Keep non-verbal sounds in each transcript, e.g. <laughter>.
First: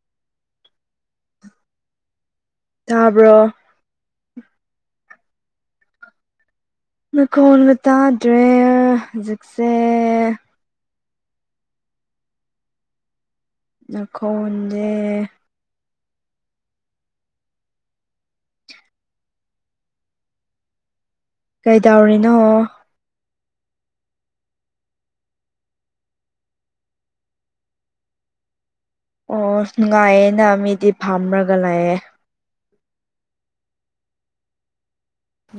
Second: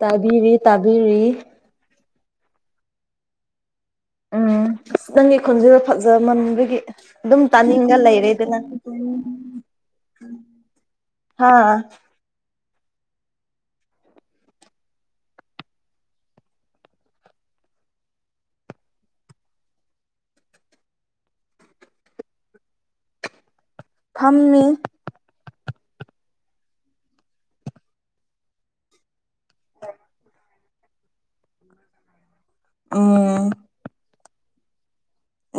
ꯇꯥꯕꯤꯔꯤ ꯇꯥꯕꯤꯔꯤ ꯇꯥꯕ꯭ꯔꯣ ꯎꯝ ꯑꯁ ꯅꯪꯒꯤ ꯈꯨꯟꯁꯤꯗ ꯐꯖ ꯃꯝꯕꯒꯤ ꯑꯗꯨꯝ ꯅꯈꯣꯟꯒ ꯇꯥꯅꯤꯡꯉ ꯂꯩꯔꯦꯗꯅ ꯇꯥꯗ꯭ꯔꯦ ꯍꯧꯖꯤꯛꯁꯦ ꯍꯥꯥ ꯅꯥꯈꯣꯟꯖꯦ ꯀꯩ ꯗꯧꯔꯤꯅꯣ꯫ ꯐꯝꯃꯤ ꯑꯣ ꯅꯨꯡꯉꯥꯏꯌꯦꯅ ꯃꯤꯗꯤ ꯐꯥꯝꯔꯒ ꯂꯩꯌꯦ꯫ ꯎꯝ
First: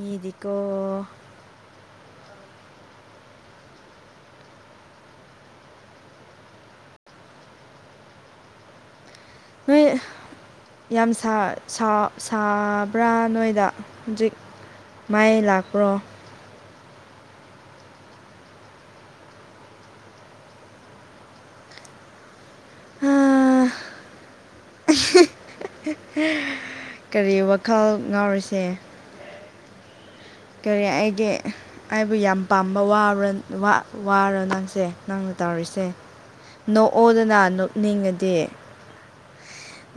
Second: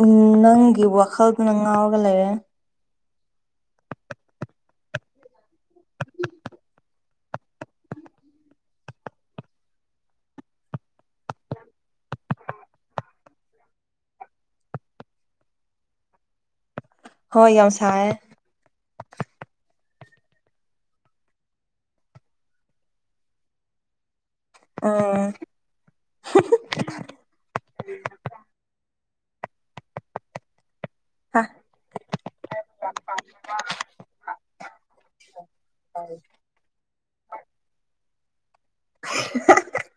ꯎꯝ ꯅꯪꯒꯤ ꯋꯥꯈꯜꯗꯨꯅ ꯉꯥꯎꯔꯒ ꯂꯩꯔꯦ꯫ <inaudible> ꯍꯣꯢ ꯌꯥꯝ ꯁꯥ ꯁꯥ ꯁꯥꯕ꯭ꯔꯥ ꯅꯣꯏꯗ ꯍꯧꯖꯤꯛ꯫ ꯃꯩ ꯂꯥꯛꯄ꯭ꯔꯣ꯫ ꯍꯣꯏ ꯌꯥꯝ ꯁꯥꯏꯌꯦ ꯍꯥ ꯑꯣ ꯀꯔꯤ ꯋꯥꯈꯜ ꯉꯥꯎꯔꯤꯁꯦ ꯀꯔꯤ ꯑꯩꯒꯤ ꯑꯩꯕꯨ ꯌꯥꯝ ꯄꯥꯝꯕ ꯋꯥꯔꯟ ꯋꯥ ꯋꯥꯔꯣ ꯅꯪꯁꯦ ꯅꯪꯅ ꯇꯧꯔꯤꯁꯦ꯫ ꯅꯣꯛꯑꯣꯗꯅ ꯅꯣꯛꯅꯤꯡꯉꯗꯤ꯫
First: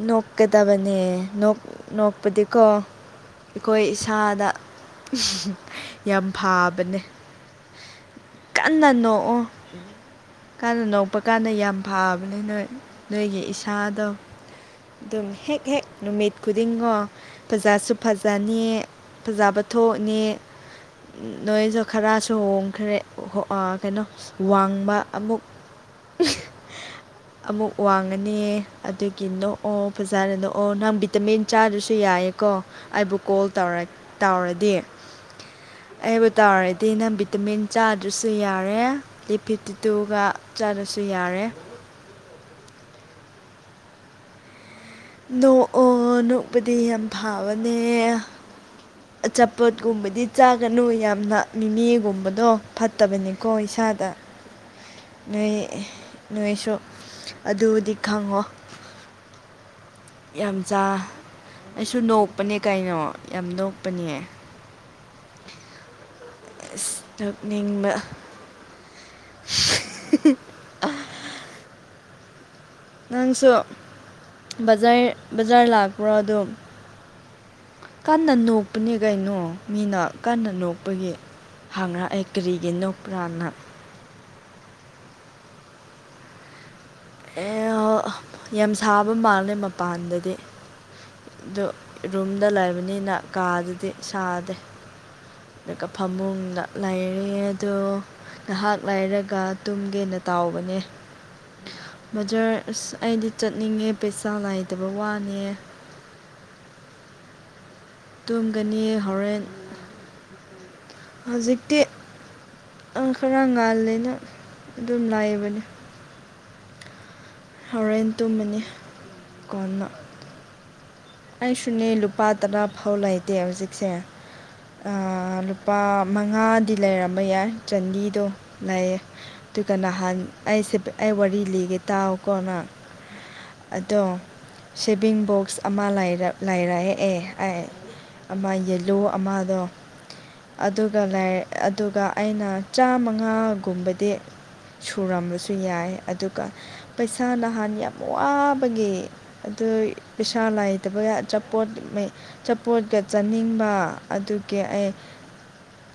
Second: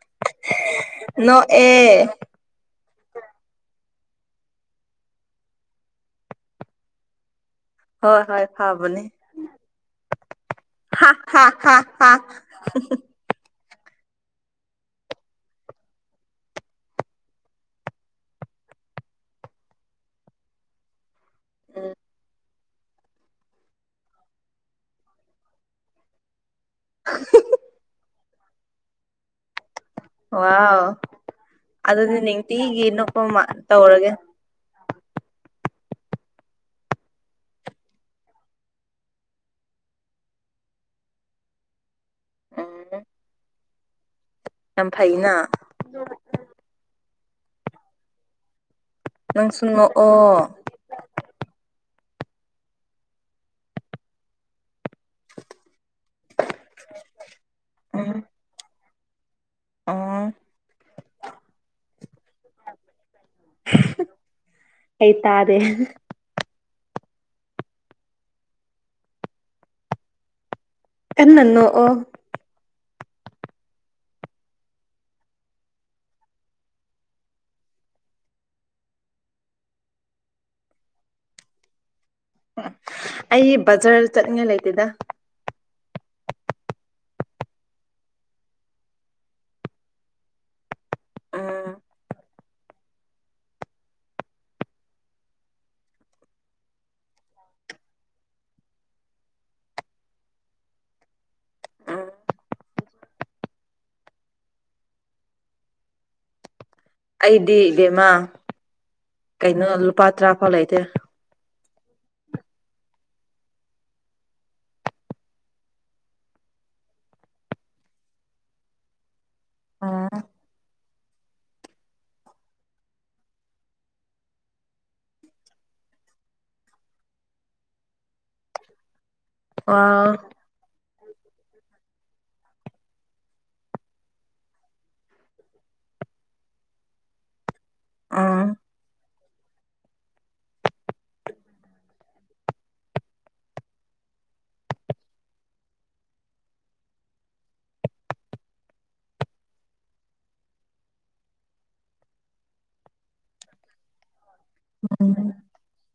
ꯅꯣꯛꯀꯗꯕꯅꯦ ꯅꯣꯛ ꯅꯣꯛꯑꯦ ꯅꯣꯛꯄꯗꯤꯀꯣ ꯑꯩꯈꯣꯏ ꯏꯁꯥꯗ ꯌꯥꯝ ꯐꯥꯕꯅꯦ꯫ ꯍꯣꯏ ꯍꯣꯏ ꯐꯕꯅꯤ꯫ ꯀꯟꯅ ꯅꯣꯛꯄ ꯀꯥꯟꯗ ꯌꯥꯝ ꯐꯕꯅꯦ ꯅꯣꯏ ꯅꯣꯏꯒꯤ ꯏꯁꯥꯗꯣ꯫ ꯑꯗꯨꯝ ꯍꯦꯛ ꯍꯦꯛ ꯅꯨꯃꯤꯠ ꯈꯨꯗꯤꯡꯉꯣ ꯐꯖꯥꯁꯨ ꯐꯖꯅꯤ ꯐꯖꯕ ꯊꯣꯛꯅꯤ꯫ ꯅꯣꯏꯁꯨ ꯎꯝ ꯈꯔꯁꯨ ꯍꯣꯡꯈ꯭ꯔꯦ꯫ ꯑ ꯀꯩꯅꯣ ꯋꯥꯡꯕ ꯑꯃꯨꯛ ꯑꯃꯨꯛ ꯋꯥꯡꯉꯅꯤ ꯑꯗꯨꯒꯤ ꯅꯣꯛ ꯑꯣ ꯐꯖꯅ ꯅꯣꯛꯑꯣ ꯋꯥꯎ ꯅꯪ ꯚꯤꯇꯥꯃꯤꯟ ꯆꯥꯗꯔꯁꯨ ꯑꯗꯨꯗꯤ ꯌꯥꯏꯌꯦꯀꯣ ꯅꯤꯡꯇꯤꯒꯤ ꯑꯩꯕꯨ ꯅꯣꯛꯄ ꯃꯥ ꯀꯣꯜ ꯇꯧꯔ ꯇꯧꯔꯒꯦ ꯇꯧꯔꯗꯤ ꯑꯩꯕꯨ ꯇꯧꯔꯗꯤ ꯅꯪ ꯚꯤꯇꯥꯃꯤꯟ ꯆꯥꯗ꯭ꯔꯁꯨ ꯌꯥꯔꯦ꯫ ꯂꯤꯞ ꯐꯤꯞꯇꯤꯇꯨꯒ ꯆꯥꯗ꯭ꯔꯁꯨ ꯌꯥꯔꯦ꯫ <unintelligible> ꯌꯥꯝ ꯐꯩꯅ ꯅꯣꯛꯑꯣ ꯅꯣꯛꯄꯗꯤ ꯌꯥꯝ ꯐꯥꯕꯅꯦ꯫ ꯅꯪꯁꯨ ꯑꯆꯥꯄꯣꯠ ꯀꯨꯝꯕꯗꯤ ꯅꯣꯛꯑꯣ ꯆꯥꯛ ꯒꯅꯨ ꯌꯥꯝꯅ ꯃꯤꯃꯤꯒꯨꯝꯕꯗꯣ ꯐꯠꯇꯕꯅꯤꯀꯣ ꯏꯁꯥꯗ꯫ ꯅꯣꯏ ꯅꯣꯏꯁꯨ ꯑꯗꯨꯗꯤ ꯎꯝ ꯈꯪꯉꯣ꯫ ꯑꯣ ꯌꯥꯝꯖꯥ ꯑꯩꯁꯨ ꯅꯣꯛꯄꯅꯦ ꯀꯩꯅꯣ ꯌꯥꯝ ꯅꯣꯛꯄꯅꯦ꯫ ꯑꯩꯩ ꯇꯥꯗꯦ ꯑꯁ ꯅꯣꯛꯅꯤꯡꯕ꯫ <unintelligible> ꯀꯟꯅ ꯅꯣꯛꯑꯣ ꯅꯪꯁꯨ ꯕꯖꯥꯔ ꯕꯖꯥꯔ ꯂꯥꯛꯄ꯭ꯔꯣ ꯑꯗꯨꯝ꯫ ꯀꯟꯅ ꯅꯣꯛꯄꯅꯦ ꯀꯩꯅꯣ ꯃꯤꯅ ꯀꯟꯅ ꯅꯣꯛꯄꯒꯤ꯫ ꯍꯪꯂꯛꯑꯦ ꯀꯔꯤꯒꯤ ꯅꯣꯛꯄ꯭ꯔꯥꯅ꯫ ꯑꯩ ꯕꯖꯥꯔ ꯆꯠꯅꯤꯉꯥꯏ ꯂꯩꯇꯦꯗ꯫ ꯌꯥꯝ ꯁꯥꯕ ꯃꯥꯜꯂꯦ ꯃꯄꯥꯟꯗꯗꯤ꯫ ꯑꯗꯨ ꯎꯝ ꯔꯨꯝꯗ ꯂꯩꯕꯅꯤꯅ ꯀꯗꯨꯗꯤ ꯁꯥꯗꯦ꯫ ꯑꯗꯨꯒ ꯐꯃꯨꯡꯗ ꯂꯩꯔꯦ ꯑꯗꯨ ꯉꯍꯥꯛ ꯂꯩꯔꯒ ꯇꯨꯝꯒꯦꯅ ꯇꯧꯕꯅꯦ꯫ ꯕꯖꯥꯔ ꯑꯁ ꯑꯩꯗꯤ ꯆꯠꯅꯤꯡꯉꯦ ꯄꯩꯁꯥ ꯂꯩꯇꯕ ꯋꯥꯅꯦ꯫ ꯑꯩꯗꯤ ꯏꯕꯦꯝꯃ ꯇꯨꯝꯒꯅꯤ ꯍꯣꯔꯦꯟ ꯀꯩꯅꯣ ꯂꯨꯄꯥ ꯇꯔꯥꯐꯥꯎ ꯂꯩꯇꯦ ꯍꯧꯖꯤꯛꯇꯤ ꯑꯪ ꯈꯔ ꯉꯥꯜꯂꯦꯅ ꯑꯗꯨꯝ ꯂꯩꯕꯅꯤ ꯍꯣꯔꯦꯟ ꯇꯨꯝꯃꯅꯤ ꯀꯣꯟꯅ ꯎꯝ ꯑꯩꯁꯨꯅꯦ ꯂꯨꯄꯥ ꯇꯔꯥꯐꯥꯎ ꯂꯩꯇꯦ ꯍꯧꯖꯤꯛꯁꯦ ꯑ ꯂꯨꯄꯥ ꯃꯉꯥꯗꯤ ꯂꯩꯔꯝꯕ ꯌꯥꯏ ꯆꯟꯗꯤꯗꯣ ꯂꯩꯌꯦ ꯑꯗꯨꯒ ꯋꯥ ꯅꯍꯥꯟ ꯑꯩꯁꯦ ꯑꯩ ꯋꯥꯔꯤ ꯂꯤꯒꯦ ꯇꯥꯎꯀꯣꯅꯣ ꯅꯪ ꯑꯗꯣ ꯁꯦꯚꯤꯡ ꯕꯣꯛꯁ ꯑꯃ ꯂꯩꯔꯛ ꯂꯩꯔꯛꯑꯦ ꯑꯦ ꯑꯩ ꯎꯝ ꯑꯃ ꯌꯦꯜꯂꯨ ꯑꯃꯗꯣ ꯑꯗꯨꯒ ꯂꯩꯔꯦ ꯑꯗꯨꯒ ꯑꯩꯅ ꯆꯥꯝꯃꯉꯥꯒꯨꯝꯕꯗꯤ ꯁꯨꯔꯝꯕꯁꯨ ꯌꯥꯏ ꯑꯗꯨꯒ ꯄꯩꯁꯥ ꯅꯍꯥꯟ ꯌꯥꯝ ꯋꯥꯕꯒꯤ ꯑꯗꯨ ꯄꯩꯁꯥ ꯂꯩꯇꯕꯒꯤ ꯑꯆꯥꯄꯣꯠ ꯃꯩ ꯑꯆꯄꯣꯠꯀ ꯆꯥꯅꯤꯡꯕ ꯑꯗꯨꯒꯤ ꯑꯩ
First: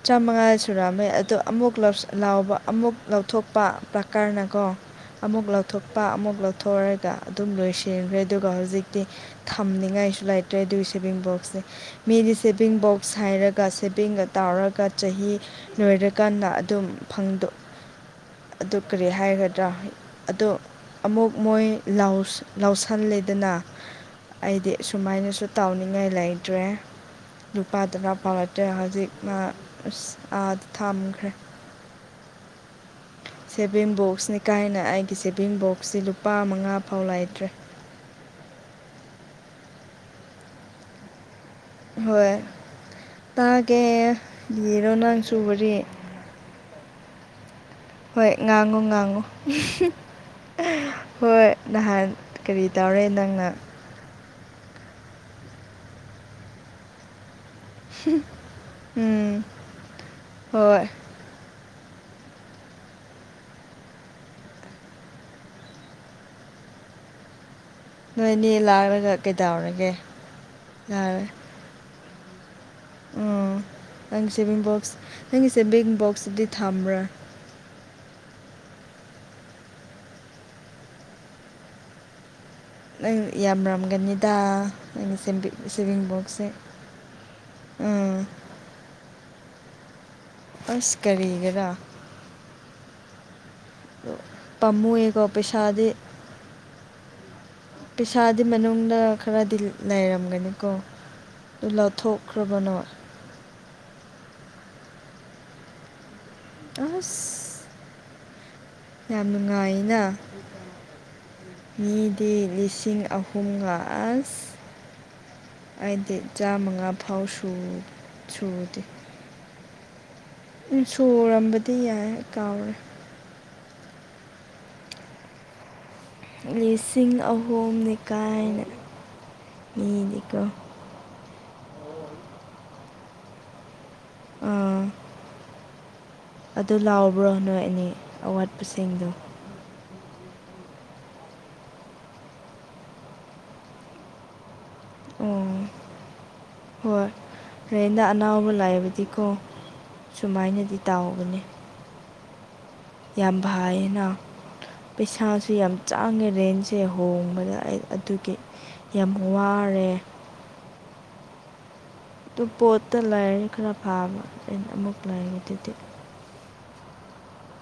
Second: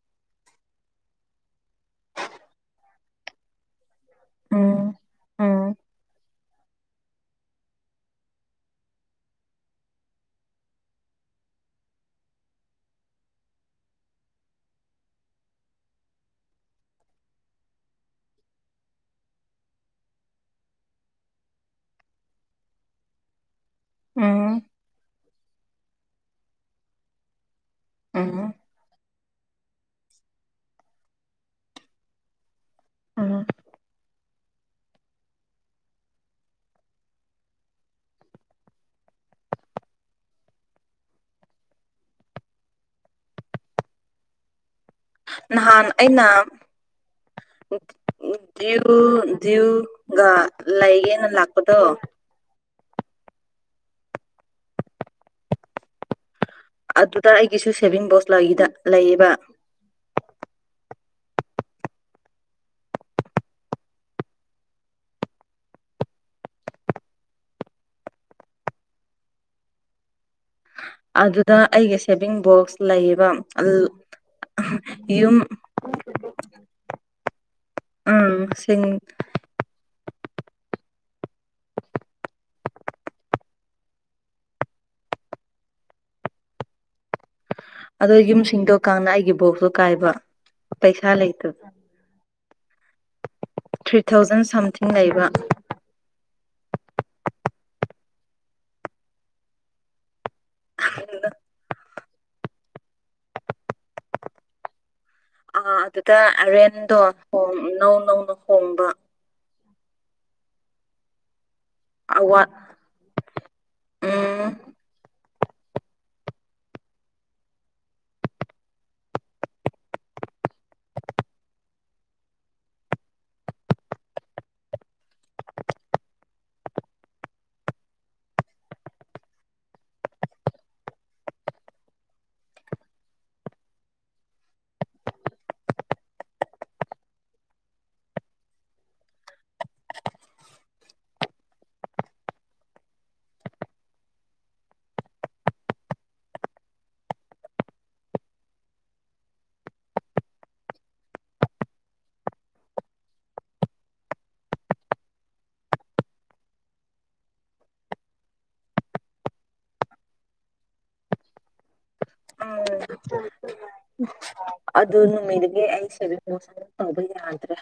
ꯆꯥꯝꯃꯉꯥ ꯁꯨꯔꯝꯃꯦ ꯑꯗꯣ ꯑꯃꯨꯛ ꯂꯧꯁꯟ ꯂꯥꯎꯕ ꯑꯃꯨꯛ ꯂꯧꯊꯣꯛꯄ ꯀ꯭ꯔꯅꯀꯣ ꯎꯝ ꯑꯃꯨꯛ ꯎꯝ ꯂꯧꯊꯣꯛꯄ ꯑꯃꯨꯛ ꯂꯧꯊꯣꯛꯑꯔꯒ ꯑꯗꯨꯝ ꯂꯣꯏꯁꯤꯟꯒ꯭ꯔꯦ ꯑꯗꯨꯒ ꯍꯧꯖꯤꯛꯇꯤ ꯊꯝꯅꯤꯡꯉꯥꯏꯁꯨ ꯂꯩꯇ꯭ꯔꯦ ꯑꯗꯨꯒꯤ ꯁꯦꯚꯤꯡ ꯕꯣꯛꯁꯁꯦ ꯃꯤꯗꯤ ꯁꯦꯚꯤꯡ ꯕꯣꯛꯁ ꯍꯥꯏꯔꯒ ꯁꯦꯚꯤꯡꯒ ꯇꯧꯔꯒ ꯆꯍꯤ ꯂꯣꯏꯔꯀꯥꯟꯗ ꯑꯗꯨꯝ ꯐꯪꯗꯣꯛ ꯑꯗꯨ ꯀꯔꯤ ꯍꯥꯏꯒꯗ꯭ꯔꯥ ꯑꯗꯣ ꯑꯃꯨꯛ ꯃꯣꯏ ꯂꯥꯎꯁ ꯂꯧꯁꯜꯂꯦꯗꯅ ꯎꯝ ꯑꯩꯗꯤ ꯁꯨꯃꯥꯏꯅꯁꯨ ꯇꯥꯎꯅꯤꯡꯉꯥꯏ ꯂꯩꯇ꯭ꯔꯦ ꯂꯨꯄꯥ ꯇꯔꯥꯐꯥꯎ ꯎꯝ ꯂꯩꯇ꯭ꯔꯦ ꯍꯧꯖꯤꯛ ꯑ ꯑꯁ ꯑꯥꯗ ꯊꯝꯈ꯭ꯔꯦ ꯑꯥꯂꯣ ꯁꯦꯚꯤꯡ ꯕꯣꯛꯁꯅꯤ ꯀꯥꯏꯅ ꯑꯩꯒꯤ ꯁꯦꯚꯤꯡ ꯕꯣꯛꯁꯁꯤ ꯂꯨꯄꯥ ꯃꯉꯥ ꯐꯥꯎ ꯂꯩꯇ꯭ꯔꯦ ꯍꯣꯏ ꯇꯥꯒꯦ ꯂꯤꯔꯣ ꯅꯪ ꯅꯍꯥꯟ ꯑꯩꯅ ꯍꯣꯏ ꯉꯥꯡꯉꯣ ꯭ꯗ꯭ꯌꯨ ꯉꯥꯡꯉꯣ ꯗ꯭ꯌꯨꯒ ꯂꯩꯒꯦꯅ ꯍꯣꯏ ꯂꯥꯛꯄꯗꯣ ꯅꯍꯥꯟ ꯀꯔꯤ ꯇꯧꯔꯦ ꯅꯪꯅ ꯑꯗꯨꯗ ꯑꯩꯒꯤꯁꯨ ꯁꯦꯚꯤꯡ ꯕꯣꯛꯁ ꯂꯩꯒꯤꯗ ꯂꯩꯌꯦꯕ ꯎꯝ ꯍꯣꯏ ꯅꯣꯏꯅꯤ ꯂꯥꯛꯔꯒ ꯀꯩꯗꯧꯔꯒꯦ ꯌꯥꯔꯦ ꯑꯗꯨꯗ ꯑꯩꯒꯤ ꯁꯦꯚꯤꯡ ꯕꯣꯛꯁ ꯂꯩꯌꯦꯕ ꯎꯝ ꯅꯪ ꯁꯦꯚꯤꯡ ꯕꯣꯛꯁ ꯌꯨꯝ ꯅꯪꯒꯤ ꯁꯦꯚꯤꯡ ꯕꯣꯛꯁꯇꯗꯤ ꯊꯝꯕ꯭ꯔꯥ ꯎꯝ ꯁꯤꯡ ꯅꯪ ꯌꯥꯝꯔꯝꯒꯅꯤꯗꯥ ꯅꯪꯩꯒꯤ ꯁꯦꯚꯤꯡ ꯁꯦꯚꯤꯡ ꯕꯣꯛꯁꯁꯦ ꯑꯗꯣ ꯎꯝ ꯌꯨꯝꯁꯤꯡꯗꯣ ꯀꯥꯡꯅ ꯑꯩꯒꯤ ꯕꯣꯛꯁꯇꯣ ꯀꯥꯏꯕ ꯑꯁ ꯄꯩꯁꯥ ꯂꯩꯇꯕ ꯀꯔꯤꯒꯤꯔꯥ ꯊ꯭ꯔꯤ ꯊꯥꯎꯖꯟ ꯁꯝꯊꯤꯡ ꯄꯃꯨꯏꯌꯦꯀꯣ ꯂꯩꯕ ꯄꯩꯁꯥꯗꯤ ꯄꯤꯁꯥꯗꯤ ꯃꯅꯨꯡꯗ ꯈꯔꯗꯤ ꯂꯩꯔꯝꯒꯅꯤꯀꯣ ꯑꯗꯨꯒ ꯑꯗꯨ ꯂꯧꯊꯣꯛꯈ꯭ꯔꯕꯅꯣ ꯑꯥ ꯑꯗꯨꯗ ꯑꯔꯦꯟꯗꯣ ꯑꯁ ꯅꯧ ꯅꯧꯅ ꯍꯣꯡꯕ ꯌꯥꯝ ꯅꯨꯡꯉꯥꯏꯌꯦꯅ ꯃꯤꯗꯤ ꯑꯋꯥꯠ ꯂꯤꯁꯤꯡ ꯑꯍꯨꯝ ꯄꯨꯡꯒ ꯑꯁ ꯎꯝ ꯑꯩꯗꯤ ꯆꯥꯝꯃꯉꯥꯐꯥꯎ ꯁꯨ ꯁꯨꯗꯦ ꯎꯝ ꯁꯨꯔꯝꯕꯗꯤ ꯌꯥꯏ ꯀꯥꯎꯔꯦ ꯂꯤꯁꯤꯡ ꯑꯍꯨꯝꯅꯤ ꯀꯥꯏꯅ ꯃꯤꯗꯤꯀꯣ ꯑꯥ ꯑꯗꯨ ꯂꯥꯎꯕ꯭ꯔꯣ ꯅꯣꯏ ꯑꯅꯤ ꯑꯋꯥꯠꯄꯁꯤꯡꯗꯣ ꯑꯣ ꯍꯣꯏ ꯔꯦꯟꯗ ꯑꯅꯧꯕ ꯂꯩꯕꯗꯤꯀꯣ ꯁꯨꯃꯥꯏꯅꯗꯤ ꯇꯥꯎꯕꯅꯦ ꯌꯥꯝ ꯥꯏꯅ ꯄꯩꯁꯥꯁꯨ ꯌꯥꯝ ꯆꯥꯡꯉꯦ ꯔꯦꯟꯁꯦ ꯍꯣꯡꯕꯗ ꯑꯩ ꯑꯗꯨꯒꯤ ꯌꯥꯝ ꯋꯥꯔꯦ ꯑꯗꯨ ꯎꯝ ꯄꯣꯠꯇ ꯂꯩꯔꯗꯤ ꯈꯔ ꯐꯕ ꯔꯦꯟ ꯑꯃꯨꯛ ꯑꯗꯨ ꯂꯩꯕꯗꯨꯗꯤ ꯅꯃꯤꯗꯒꯤꯁ ꯐꯪꯕ ꯌꯥꯗ꯭ꯔꯦ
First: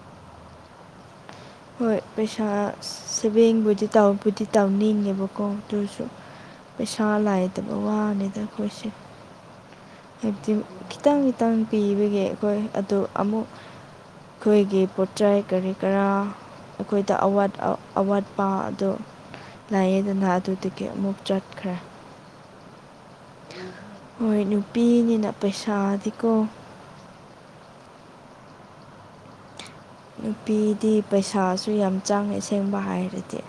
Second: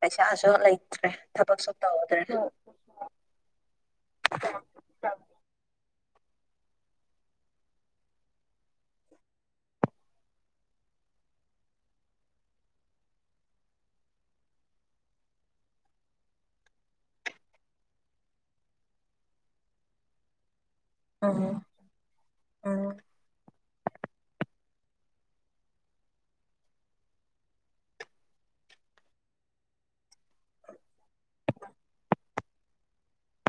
ꯄꯩꯁꯥꯁꯨ ꯂꯩꯇ꯭ꯔꯦ ꯊꯕꯛꯁꯨ ꯍꯣꯏ ꯇꯧꯗ꯭ꯔꯦ ꯄꯩꯁꯥ ꯁꯦꯚꯤꯡꯕꯨꯗꯤ ꯇꯕꯨꯗꯤ ꯇꯧꯅꯤꯡꯉꯦꯕ ꯀꯣꯛꯇꯁꯨ ꯄꯩꯁꯥ ꯂꯥꯏꯗꯕ ꯋꯥꯅꯤꯗ ꯑꯩꯈꯣꯏꯁꯦ ꯍꯥꯏꯕꯗꯤ ꯈꯤꯇꯪ ꯈꯤꯇꯪ ꯄꯤꯕꯒꯦ ꯑꯩꯈꯣꯏ ꯑꯗꯨ ꯑꯃꯨꯛ ꯑꯩꯈꯣꯏꯒꯤ ꯄꯣꯠꯆꯥꯏ ꯀꯔꯤ ꯀꯔꯥ ꯑꯩꯈꯣꯏꯗ ꯑꯋꯥꯠꯄ ꯑꯗꯨ ꯂꯥꯏꯌꯦꯗꯅ ꯑꯗꯨꯗꯒꯤ ꯑꯃꯨꯛ ꯆꯠꯈ꯭ꯔꯦ ꯑ ꯍꯣꯏ ꯅꯨꯄꯤꯅꯤꯅ ꯄꯩꯁꯥꯗꯤꯀꯣ ꯅꯨꯄꯤꯗꯤ ꯄꯩꯁꯥꯁꯨ ꯌꯥꯝ ꯆꯥꯡꯉꯦ ꯑꯁꯦꯡꯕ ꯍꯥꯏꯔꯗꯤ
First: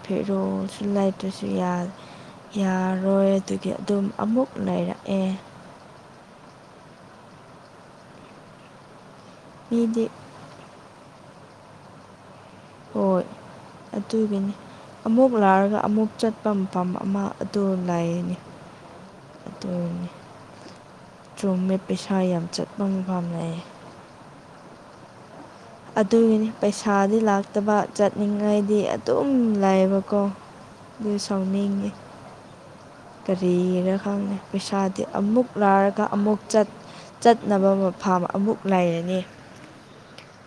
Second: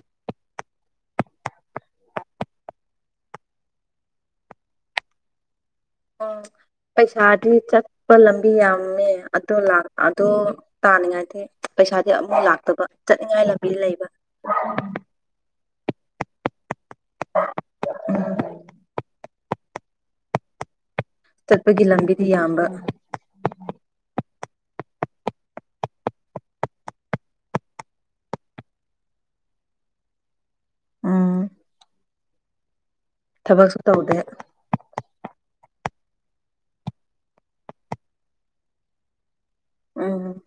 ꯐꯔ ꯑꯣ ꯁꯤꯂꯥꯏ <inaudible> ꯑꯗꯨꯁꯨ ꯌꯥꯔꯣꯏ ꯑꯗꯨꯒꯤ ꯑꯗꯨꯝ ꯑꯃꯨꯛ ꯂꯩꯔꯛꯑꯦ ꯑꯣ ꯄꯩꯁꯥꯗꯤ ꯆꯠꯄ ꯂꯝꯕꯤ ꯌꯥꯝꯃꯦ ꯑꯗꯣ ꯂꯥꯛ ꯃꯤꯗꯤ ꯑꯗꯣ ꯇꯥꯅꯤꯡꯉꯥꯏꯗꯤ ꯄꯩꯁꯥꯗꯤ ꯑꯃꯨꯐꯥꯎ ꯂꯥꯛꯇꯕ ꯍꯣꯏ ꯆꯠꯅꯤꯡꯉꯥꯏ ꯂꯝꯕꯤ ꯂꯩꯕ ꯑꯗꯨꯒꯤꯅꯤ ꯑꯃꯨꯛ ꯂꯥꯛꯔꯒ ꯑꯃꯨꯛ ꯆꯠꯄ ꯃꯐꯝ ꯑꯃ ꯑꯗꯨ ꯂꯩꯥꯏꯅꯤ ꯎꯝ ꯑꯗꯨꯅꯤ ꯆꯨꯝꯃꯦ ꯆꯠꯄꯒꯤ ꯄꯩꯁꯥ ꯂꯝꯕꯤꯗꯤ ꯌꯥꯝ ꯌꯥꯝꯕ ꯆꯠꯄ ꯃꯐꯝ ꯂꯩꯌꯦ ꯑꯗꯨꯒꯤꯅꯤ ꯄꯩꯁꯥꯗꯤ ꯂꯥꯛꯇꯕ ꯆꯠꯅꯤꯡꯉꯥꯏꯗꯤ ꯑꯗꯨꯝ ꯂꯩꯑꯕꯀꯣ ꯑꯗꯨ ꯎꯝ ꯁꯥꯎꯅꯤꯡꯉꯦ ꯊꯕꯛꯁꯨ ꯀꯔꯤꯔ ꯇꯧꯗꯦ ꯈꯪꯅꯦ ꯄꯩꯁꯥꯗꯤ ꯑꯃꯨꯛ ꯂꯥꯏꯔꯒ ꯑꯃꯨꯛ ꯆꯠꯅꯕ ꯃ ꯐꯥꯝ ꯑꯃꯨꯛ ꯂꯩꯔꯅꯤ ꯎꯝ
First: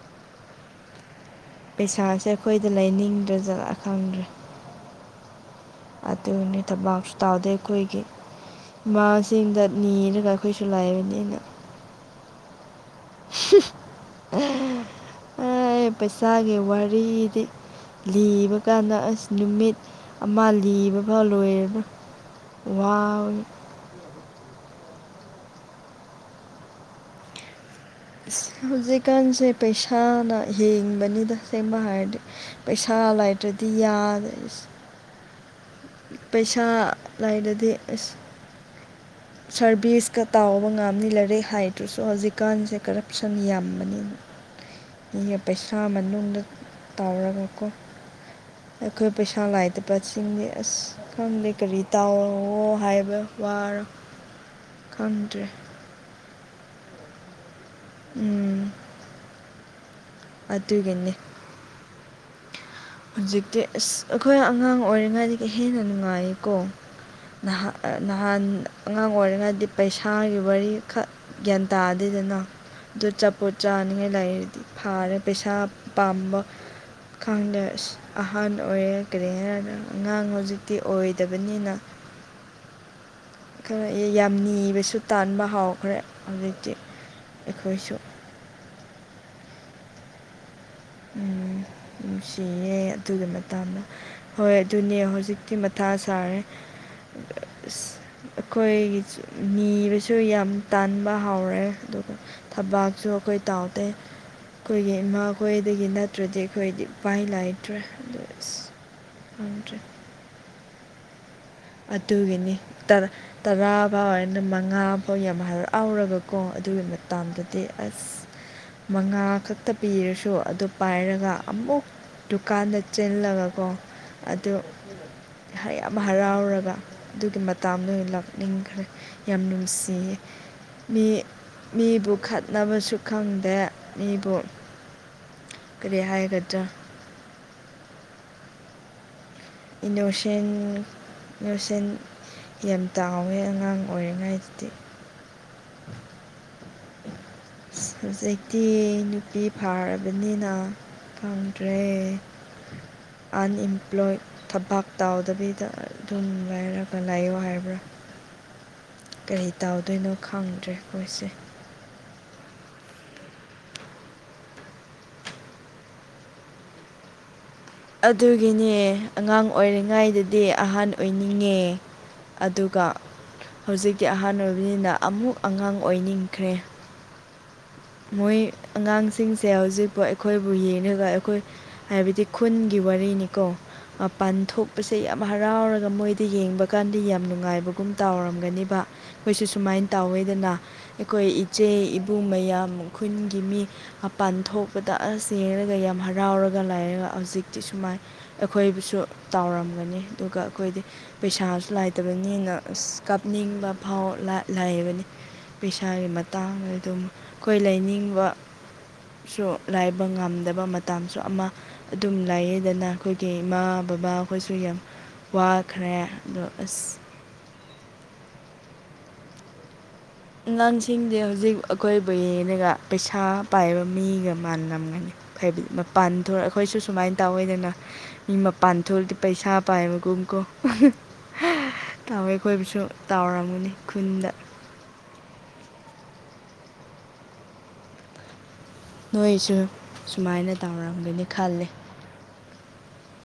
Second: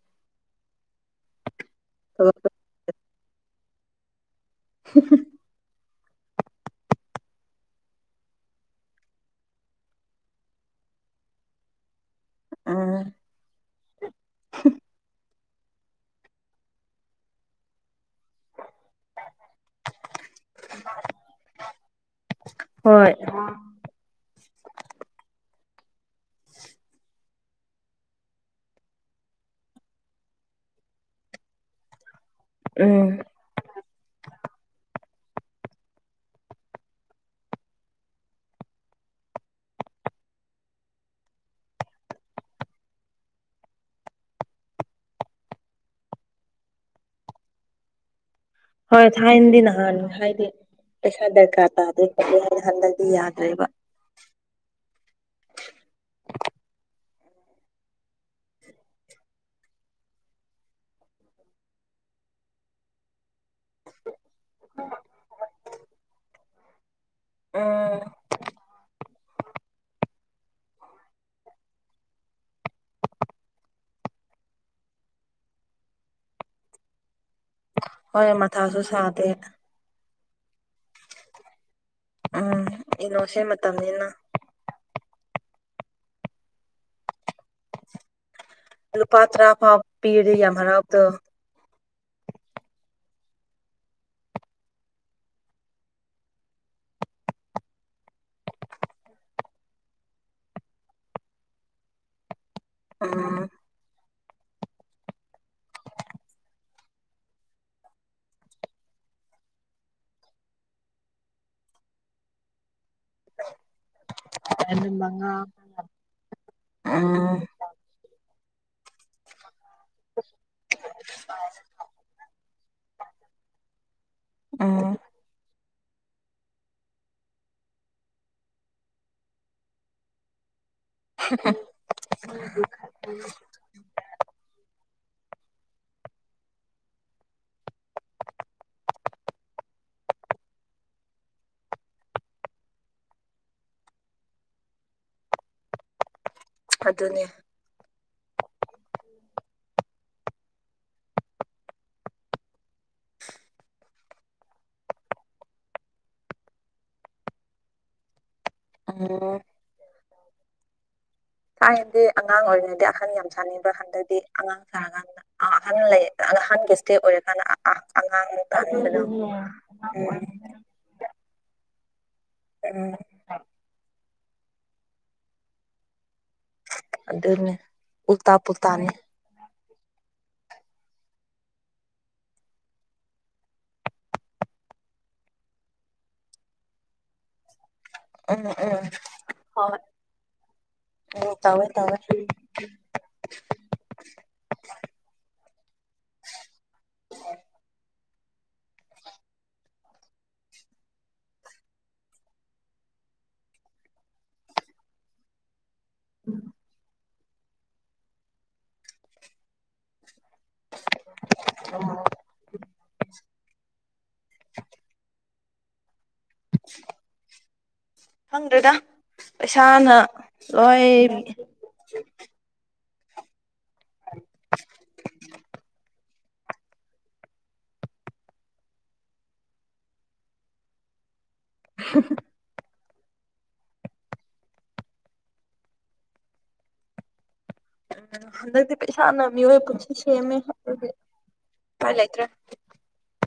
ꯄꯩꯁꯥꯁꯦ ꯊꯕꯛ ꯑꯩꯈꯣꯏꯗ ꯂꯩꯅꯤꯡꯗ꯭ꯔ ꯖꯠꯂꯥ ꯈꯪꯗ꯭ꯔꯦ <inaudible> <unintelligible> ꯑꯗꯨꯅꯤ ꯊꯕꯛꯁꯨ ꯇꯥꯎꯗꯦ ꯑꯩꯈꯣꯏꯒꯤ ꯏꯃꯁꯤꯡꯗ ꯅꯤꯔꯒ ꯑꯩꯈꯣꯏꯁꯨ ꯂꯥꯏꯕꯅꯤꯅ ꯎꯝ <unintelligible> ꯑꯩ ꯄꯩꯁꯥꯒꯤ ꯋꯥꯔꯤꯗꯤ ꯂꯤꯕ ꯀꯥꯟꯗ ꯑꯁ ꯅꯨꯃꯤꯠ ꯑꯃ ꯂꯤꯕ ꯐꯥꯎ ꯂꯣꯏꯔꯦ ꯋꯥ ꯍꯣꯏ ꯍꯧꯖꯤꯛꯀꯥꯟꯁꯦ ꯄꯩꯁꯥꯅ ꯍꯤꯡꯕꯅꯤꯗ ꯑꯁꯦꯡꯕ ꯍꯥꯏꯔꯗꯤ ꯄꯩꯁꯥ ꯎꯝ ꯂꯥꯏꯇ꯭ꯔꯗꯤ ꯌꯥꯗ꯭ꯔꯦ ꯄꯩꯁꯥ ꯂꯥꯏꯗꯗꯤ ꯑꯁ ꯁꯔꯚꯤꯁꯀ ꯇꯥꯎꯕ ꯉꯝꯅꯤ ꯂꯥꯏꯔꯤꯛ ꯍꯥꯏꯗ꯭ꯔꯁꯨ ꯍꯧꯖꯤꯛꯀꯥꯟꯁꯦ ꯀꯔꯞꯁꯟ ꯌꯥꯝꯕꯅꯤꯅ ꯃꯤꯒ ꯄꯩꯁꯥ ꯃꯅꯨꯡꯗ ꯇꯥꯎꯔꯒꯀꯣ ꯍꯣꯏ ꯑꯩꯈꯣꯏ ꯄꯩꯁꯥ ꯊꯥꯏꯅꯗꯤ ꯅꯍꯥꯟ ꯂꯥꯏꯇꯕꯁꯤꯡꯗꯤ ꯍꯥꯏꯗꯤ ꯑꯁ ꯄꯩꯁꯥ ꯈꯪꯗꯦ ꯗꯔꯀꯥꯔ ꯀꯔꯤ ꯇꯥꯗꯦ ꯈꯣꯠꯂꯦ ꯍꯥꯏꯅ ꯇꯥꯎꯋꯣ ꯍꯟꯗꯛꯇꯤ ꯍꯥꯏꯕ ꯌꯥꯗ꯭ꯔꯦꯕ ꯋꯥꯔ ꯈꯪꯗꯔꯦ <inaudible> ꯎꯝ ꯑꯗꯨꯒꯤꯅꯤ ꯍꯧꯖꯤꯛꯇꯤ ꯑꯁ ꯑꯩꯈꯣꯏ ꯑꯉꯥꯡ ꯑꯣꯏꯔꯤꯉꯩꯗꯒꯤ ꯍꯦꯟꯅ ꯅꯨꯡꯉꯥꯏꯀꯣ ꯎꯝ ꯅꯍꯥꯟ ꯑꯉꯥꯡ ꯑꯣꯏꯔꯤꯉꯩꯗꯤ ꯄꯩꯁꯥ ꯊꯥꯒꯤ ꯋꯥꯔꯤꯈꯛ ꯒ꯭ꯌꯥꯟ ꯇꯥꯗꯦꯗꯅ ꯑꯗꯨ ꯆꯄꯣꯠ ꯆꯥꯅꯤꯡꯉꯥꯏ ꯂꯩꯔꯗꯤ ꯐꯥꯔꯦ ꯄꯩꯁꯥ ꯄꯥꯝꯕ ꯈꯪꯗꯦ ꯑꯁ ꯍꯣꯏ ꯑꯍꯥꯟꯕ ꯃꯊꯥꯁꯨ ꯑꯣꯏꯔꯦ ꯀꯔꯤ ꯁꯥꯗꯦ ꯑꯉꯥꯡ ꯍꯧꯖꯤꯛꯇꯤ ꯑꯣꯏꯗꯕꯅꯤꯅ ꯎꯝ ꯏꯂꯣꯁꯤꯝ <inaudible> ꯀꯩꯅꯣ ꯑꯦ ꯌꯥꯝ ꯅꯤꯕꯁꯨ ꯇꯥꯟꯕ ꯍꯥꯎꯈ꯭ꯔꯦ ꯍꯧꯖꯤꯛꯇꯤ ꯑꯩꯈꯣꯏꯁꯨ ꯂꯨꯄꯥ ꯇꯔꯥ ꯐꯥꯎ ꯄꯤꯕꯗꯨ ꯌꯥꯝ ꯍꯔꯥꯎꯕꯗꯣ ꯅꯨꯡꯁꯤꯌꯦ ꯑꯗꯨꯒꯤ ꯃꯇꯝ ꯍꯣꯏ ꯑꯗꯨꯅꯦ ꯍꯧꯖꯤꯛꯇꯤ ꯃꯊꯥ ꯁꯥꯔꯦ ꯑꯁ ꯑꯩꯈꯣꯏꯒꯤꯁꯨ ꯅꯤꯕꯁꯨ ꯌꯥꯝ ꯇꯥꯟꯕ ꯍꯥꯎꯔꯦ ꯑꯗꯨ <unintelligible> ꯊꯕꯥꯛꯁꯨ ꯑꯩꯈꯣꯏ ꯎꯝ ꯇꯥꯎꯗꯦ ꯑꯩꯈꯣꯏꯒꯤ ꯏꯃꯥꯈꯣꯏ ꯗꯒꯤ ꯅꯠꯇ꯭ꯔꯗꯤ ꯑꯩꯈꯣꯏꯗꯤ ꯎꯄꯥꯏ ꯂꯩꯇ꯭ꯔꯦ ꯑꯗꯨ ꯑꯁ ꯈꯪꯗ꯭ꯔꯦ ꯑꯗꯨꯒꯤꯅꯤ ꯇꯔꯥ ꯇꯔꯥꯐꯥꯎ ꯍꯥꯏꯅ ꯃꯉꯥꯐꯥꯎ ꯌꯥꯝ ꯍꯔꯥꯎ ꯑꯥꯎꯔꯒꯀꯣ ꯑꯗꯨꯒꯤ ꯎꯝ ꯃꯇꯝꯗꯨꯗꯤ ꯑꯁ ꯃꯉꯥꯈꯛ ꯇ ꯄꯤꯔꯁꯨ ꯑꯗꯨ ꯄꯥꯏꯔꯒ ꯑꯃꯨꯛ ꯗꯨꯀꯥꯟꯗ ꯆꯤꯜꯂꯒꯀꯣ ꯑꯗꯨ ꯎꯝ ꯍꯌꯥꯝ ꯍꯔꯥꯎꯔꯒ ꯕ ꯑꯗꯨꯒꯤ ꯃꯇꯥꯝꯗꯣ ꯑꯣꯏꯅ ꯂꯥꯛꯅꯤꯡꯈ꯭ꯔꯦ ꯌꯥꯝ ꯅꯨꯡꯁꯤꯌꯦ ꯃꯤ ꯃꯤꯕꯨ ꯈꯠꯅꯕꯁꯨ ꯈꯪꯗꯦ ꯏꯕꯨ ꯀꯔꯤ ꯍꯥꯏꯒꯗ꯭ꯔꯥ ꯏꯅꯣꯁꯦꯟ ꯏꯅꯣꯁꯦꯟ ꯌꯥꯝ ꯇꯥꯎꯋꯦ ꯑꯉꯥꯡ ꯑꯣꯏꯔꯤꯉꯩꯗꯗꯤ ꯑꯗꯨꯅꯦ ꯍꯧꯖꯤꯛꯇꯤ ꯅꯨꯄꯤ ꯐꯥꯔꯕꯅꯤꯅ ꯐꯪꯗ꯭ꯔꯦ ꯑꯟ ꯏꯝꯄ꯭ꯂꯣꯏ ꯊꯕꯥꯛ ꯇꯥꯎꯗꯕꯤꯗ ꯑꯗꯨꯝ ꯂꯩꯔꯒ ꯂꯥꯏꯌꯣ ꯍꯥꯏꯕ꯭ꯔꯥ ꯎꯝ ꯀꯔꯤ ꯇꯧꯗꯣꯏꯅꯣ ꯈꯪꯗ꯭ꯔꯦ ꯑꯩꯈꯣꯏꯁꯦ ꯊꯥꯏꯅꯗꯤ ꯑꯉꯥꯡ ꯑꯣꯏꯔꯤꯉꯩꯗꯤ ꯑꯈꯟ ꯌꯥꯝ ꯁꯥꯥꯅꯤꯡꯕ꯭ꯔꯥ ꯍꯟꯗꯗꯤ ꯑꯉꯥꯡ ꯁꯥꯔꯀꯥꯟꯗ ꯑꯍꯟ ꯂꯩ ꯑ ꯑꯍꯟꯒꯤ ꯏꯁꯇꯦ ꯑꯣꯏꯔꯀꯥꯟꯅ ꯑꯥ ꯑꯗꯨꯒꯤꯅꯦ ꯑꯉꯥꯡ ꯎꯝ ꯑꯣꯏꯔꯤꯉꯩꯗꯗꯤ ꯑꯍꯥꯟ ꯑꯣꯏꯅꯤꯡꯉꯦ ꯑꯗꯨꯒ ꯎꯝ ꯍꯧꯖꯤꯛꯇꯤ ꯑꯍꯥꯟ ꯑꯣꯏꯕꯅꯤꯅ ꯑꯃꯨꯛ ꯑꯉꯥꯡ ꯑꯣꯏꯅꯤꯡꯈ꯭ꯔꯦ ꯑꯗꯨꯅꯦ ꯎꯜꯇꯥ ꯃꯣꯏ ꯄꯨꯜꯇꯥꯅꯤ ꯑꯉꯥꯡꯁꯤꯡꯁꯦ ꯍꯧꯖꯤꯛꯄꯨ ꯑꯩꯈꯣꯏꯕꯨ ꯌꯦꯡꯉꯒ ꯑꯩꯈꯣꯏ ꯍꯥꯏꯕꯗꯤ ꯈꯨꯟꯒꯤ ꯋꯥꯔꯤꯅꯤꯀꯣ ꯃꯄꯥꯟ ꯊꯣꯛꯄꯁꯦ ꯌꯥꯝ ꯍꯔꯥꯎꯔꯒ ꯃꯣꯏꯗ ꯌꯦꯡꯕ ꯀꯥꯟꯗ ꯌꯥꯝ ꯅꯨꯡꯉꯥꯏꯕ ꯀꯨꯝ ꯎꯝ ꯇꯥꯎꯔꯝꯒꯅꯤꯕ ꯎꯝ ꯑꯩꯈꯣꯏꯁꯨ ꯁꯨꯃꯥꯏꯅ ꯇꯧꯋꯦꯗꯅ ꯑꯩꯈꯣꯏ ꯎꯝ ꯇꯧꯋꯦ ꯏꯆꯦ ꯇꯧꯋꯦ ꯏꯕꯨꯡ ꯃꯌꯥꯝ ꯈꯨꯟꯒꯤ ꯃꯤ ꯃꯄꯥꯟ ꯊꯣꯛꯄꯗ ꯑꯁ ꯌꯦꯡꯔꯒ ꯌꯥꯝ ꯍꯔꯥꯎꯔꯒ ꯂꯩꯔꯒ ꯍꯧꯖꯤꯛꯇꯤ ꯁꯨꯃꯥꯏ ꯑꯩꯈꯣꯏꯕꯨꯁꯨ ꯇꯥꯎꯔꯝꯒꯅꯤ ꯑꯗꯨꯒ ꯑꯩꯈꯣꯏꯗꯤ ꯄꯩꯁꯥꯁꯨ ꯂꯥꯏꯇꯕꯅꯤꯅ ꯑꯁ ꯀꯥꯞꯅꯤꯡꯕ ꯐꯥꯎ ꯂꯥ ꯂꯥꯏꯕꯅꯤ ꯄꯩꯁꯥꯒꯤ ꯃꯇꯥꯡꯗ ꯑꯗꯨꯝ ꯑꯩꯈꯣꯏ ꯂꯩꯅꯤꯡꯕꯁꯨ ꯂꯥꯏꯕ ꯉꯝ ꯗꯕ ꯃꯇꯝꯁꯨ ꯑꯃ ꯑꯗꯨꯝ ꯂꯩꯌꯦ ꯗꯨꯅ ꯑꯩꯈꯣꯏꯒꯤ ꯏꯃꯥ ꯕꯕꯥꯈꯣꯏꯁꯨ ꯌꯥꯝ ꯋꯥꯈ꯭ꯔꯦ ꯑꯗꯣ ꯑꯁ ꯐꯪꯗ꯭ꯔꯦꯗ ꯄꯩꯁꯥꯅ ꯅꯡ ꯂꯣꯏ ꯁꯤꯡꯗꯦ ꯍꯧꯖꯤꯛ ꯑꯩꯈꯣꯏꯕꯨ ꯌꯦꯅꯒ ꯄꯩꯁꯥ ꯄꯥꯏꯕ ꯃꯤꯒ ꯃꯥꯟꯅꯝꯒꯅꯤ ꯍꯥꯏꯕꯗꯤ ꯃꯄꯥꯟ <unintelligible> ꯑꯩꯈꯣꯏꯁꯨ ꯁꯨꯃꯥꯏꯅ ꯇꯧꯋꯦꯗꯅ ꯃꯤ ꯃꯄꯥꯟ ꯊꯣꯛ <unintelligible> ꯄꯩꯁꯥ ꯄꯥꯏꯕꯒꯨꯝ ꯀꯣ ꯇꯥꯎꯋꯦ ꯑꯩꯈꯣꯏꯕꯨꯁꯨ ꯇꯥꯎꯔꯝꯒꯅꯤ ꯈꯨꯟꯗ <unintelligible> ꯍꯟꯗꯛꯇꯤ ꯄꯩꯁꯥꯅ ꯅꯣꯏꯁꯨ ꯃꯤꯑꯣꯏ ꯄꯨꯟꯁꯤ ꯁꯦꯝꯃꯦ ꯁꯨꯃꯥꯏꯅ <unintelligible> ꯇꯧꯔꯝꯒꯅꯤ ꯈꯜꯂꯦ ꯎꯄꯥꯏ ꯂꯩꯇ꯭ꯔꯦ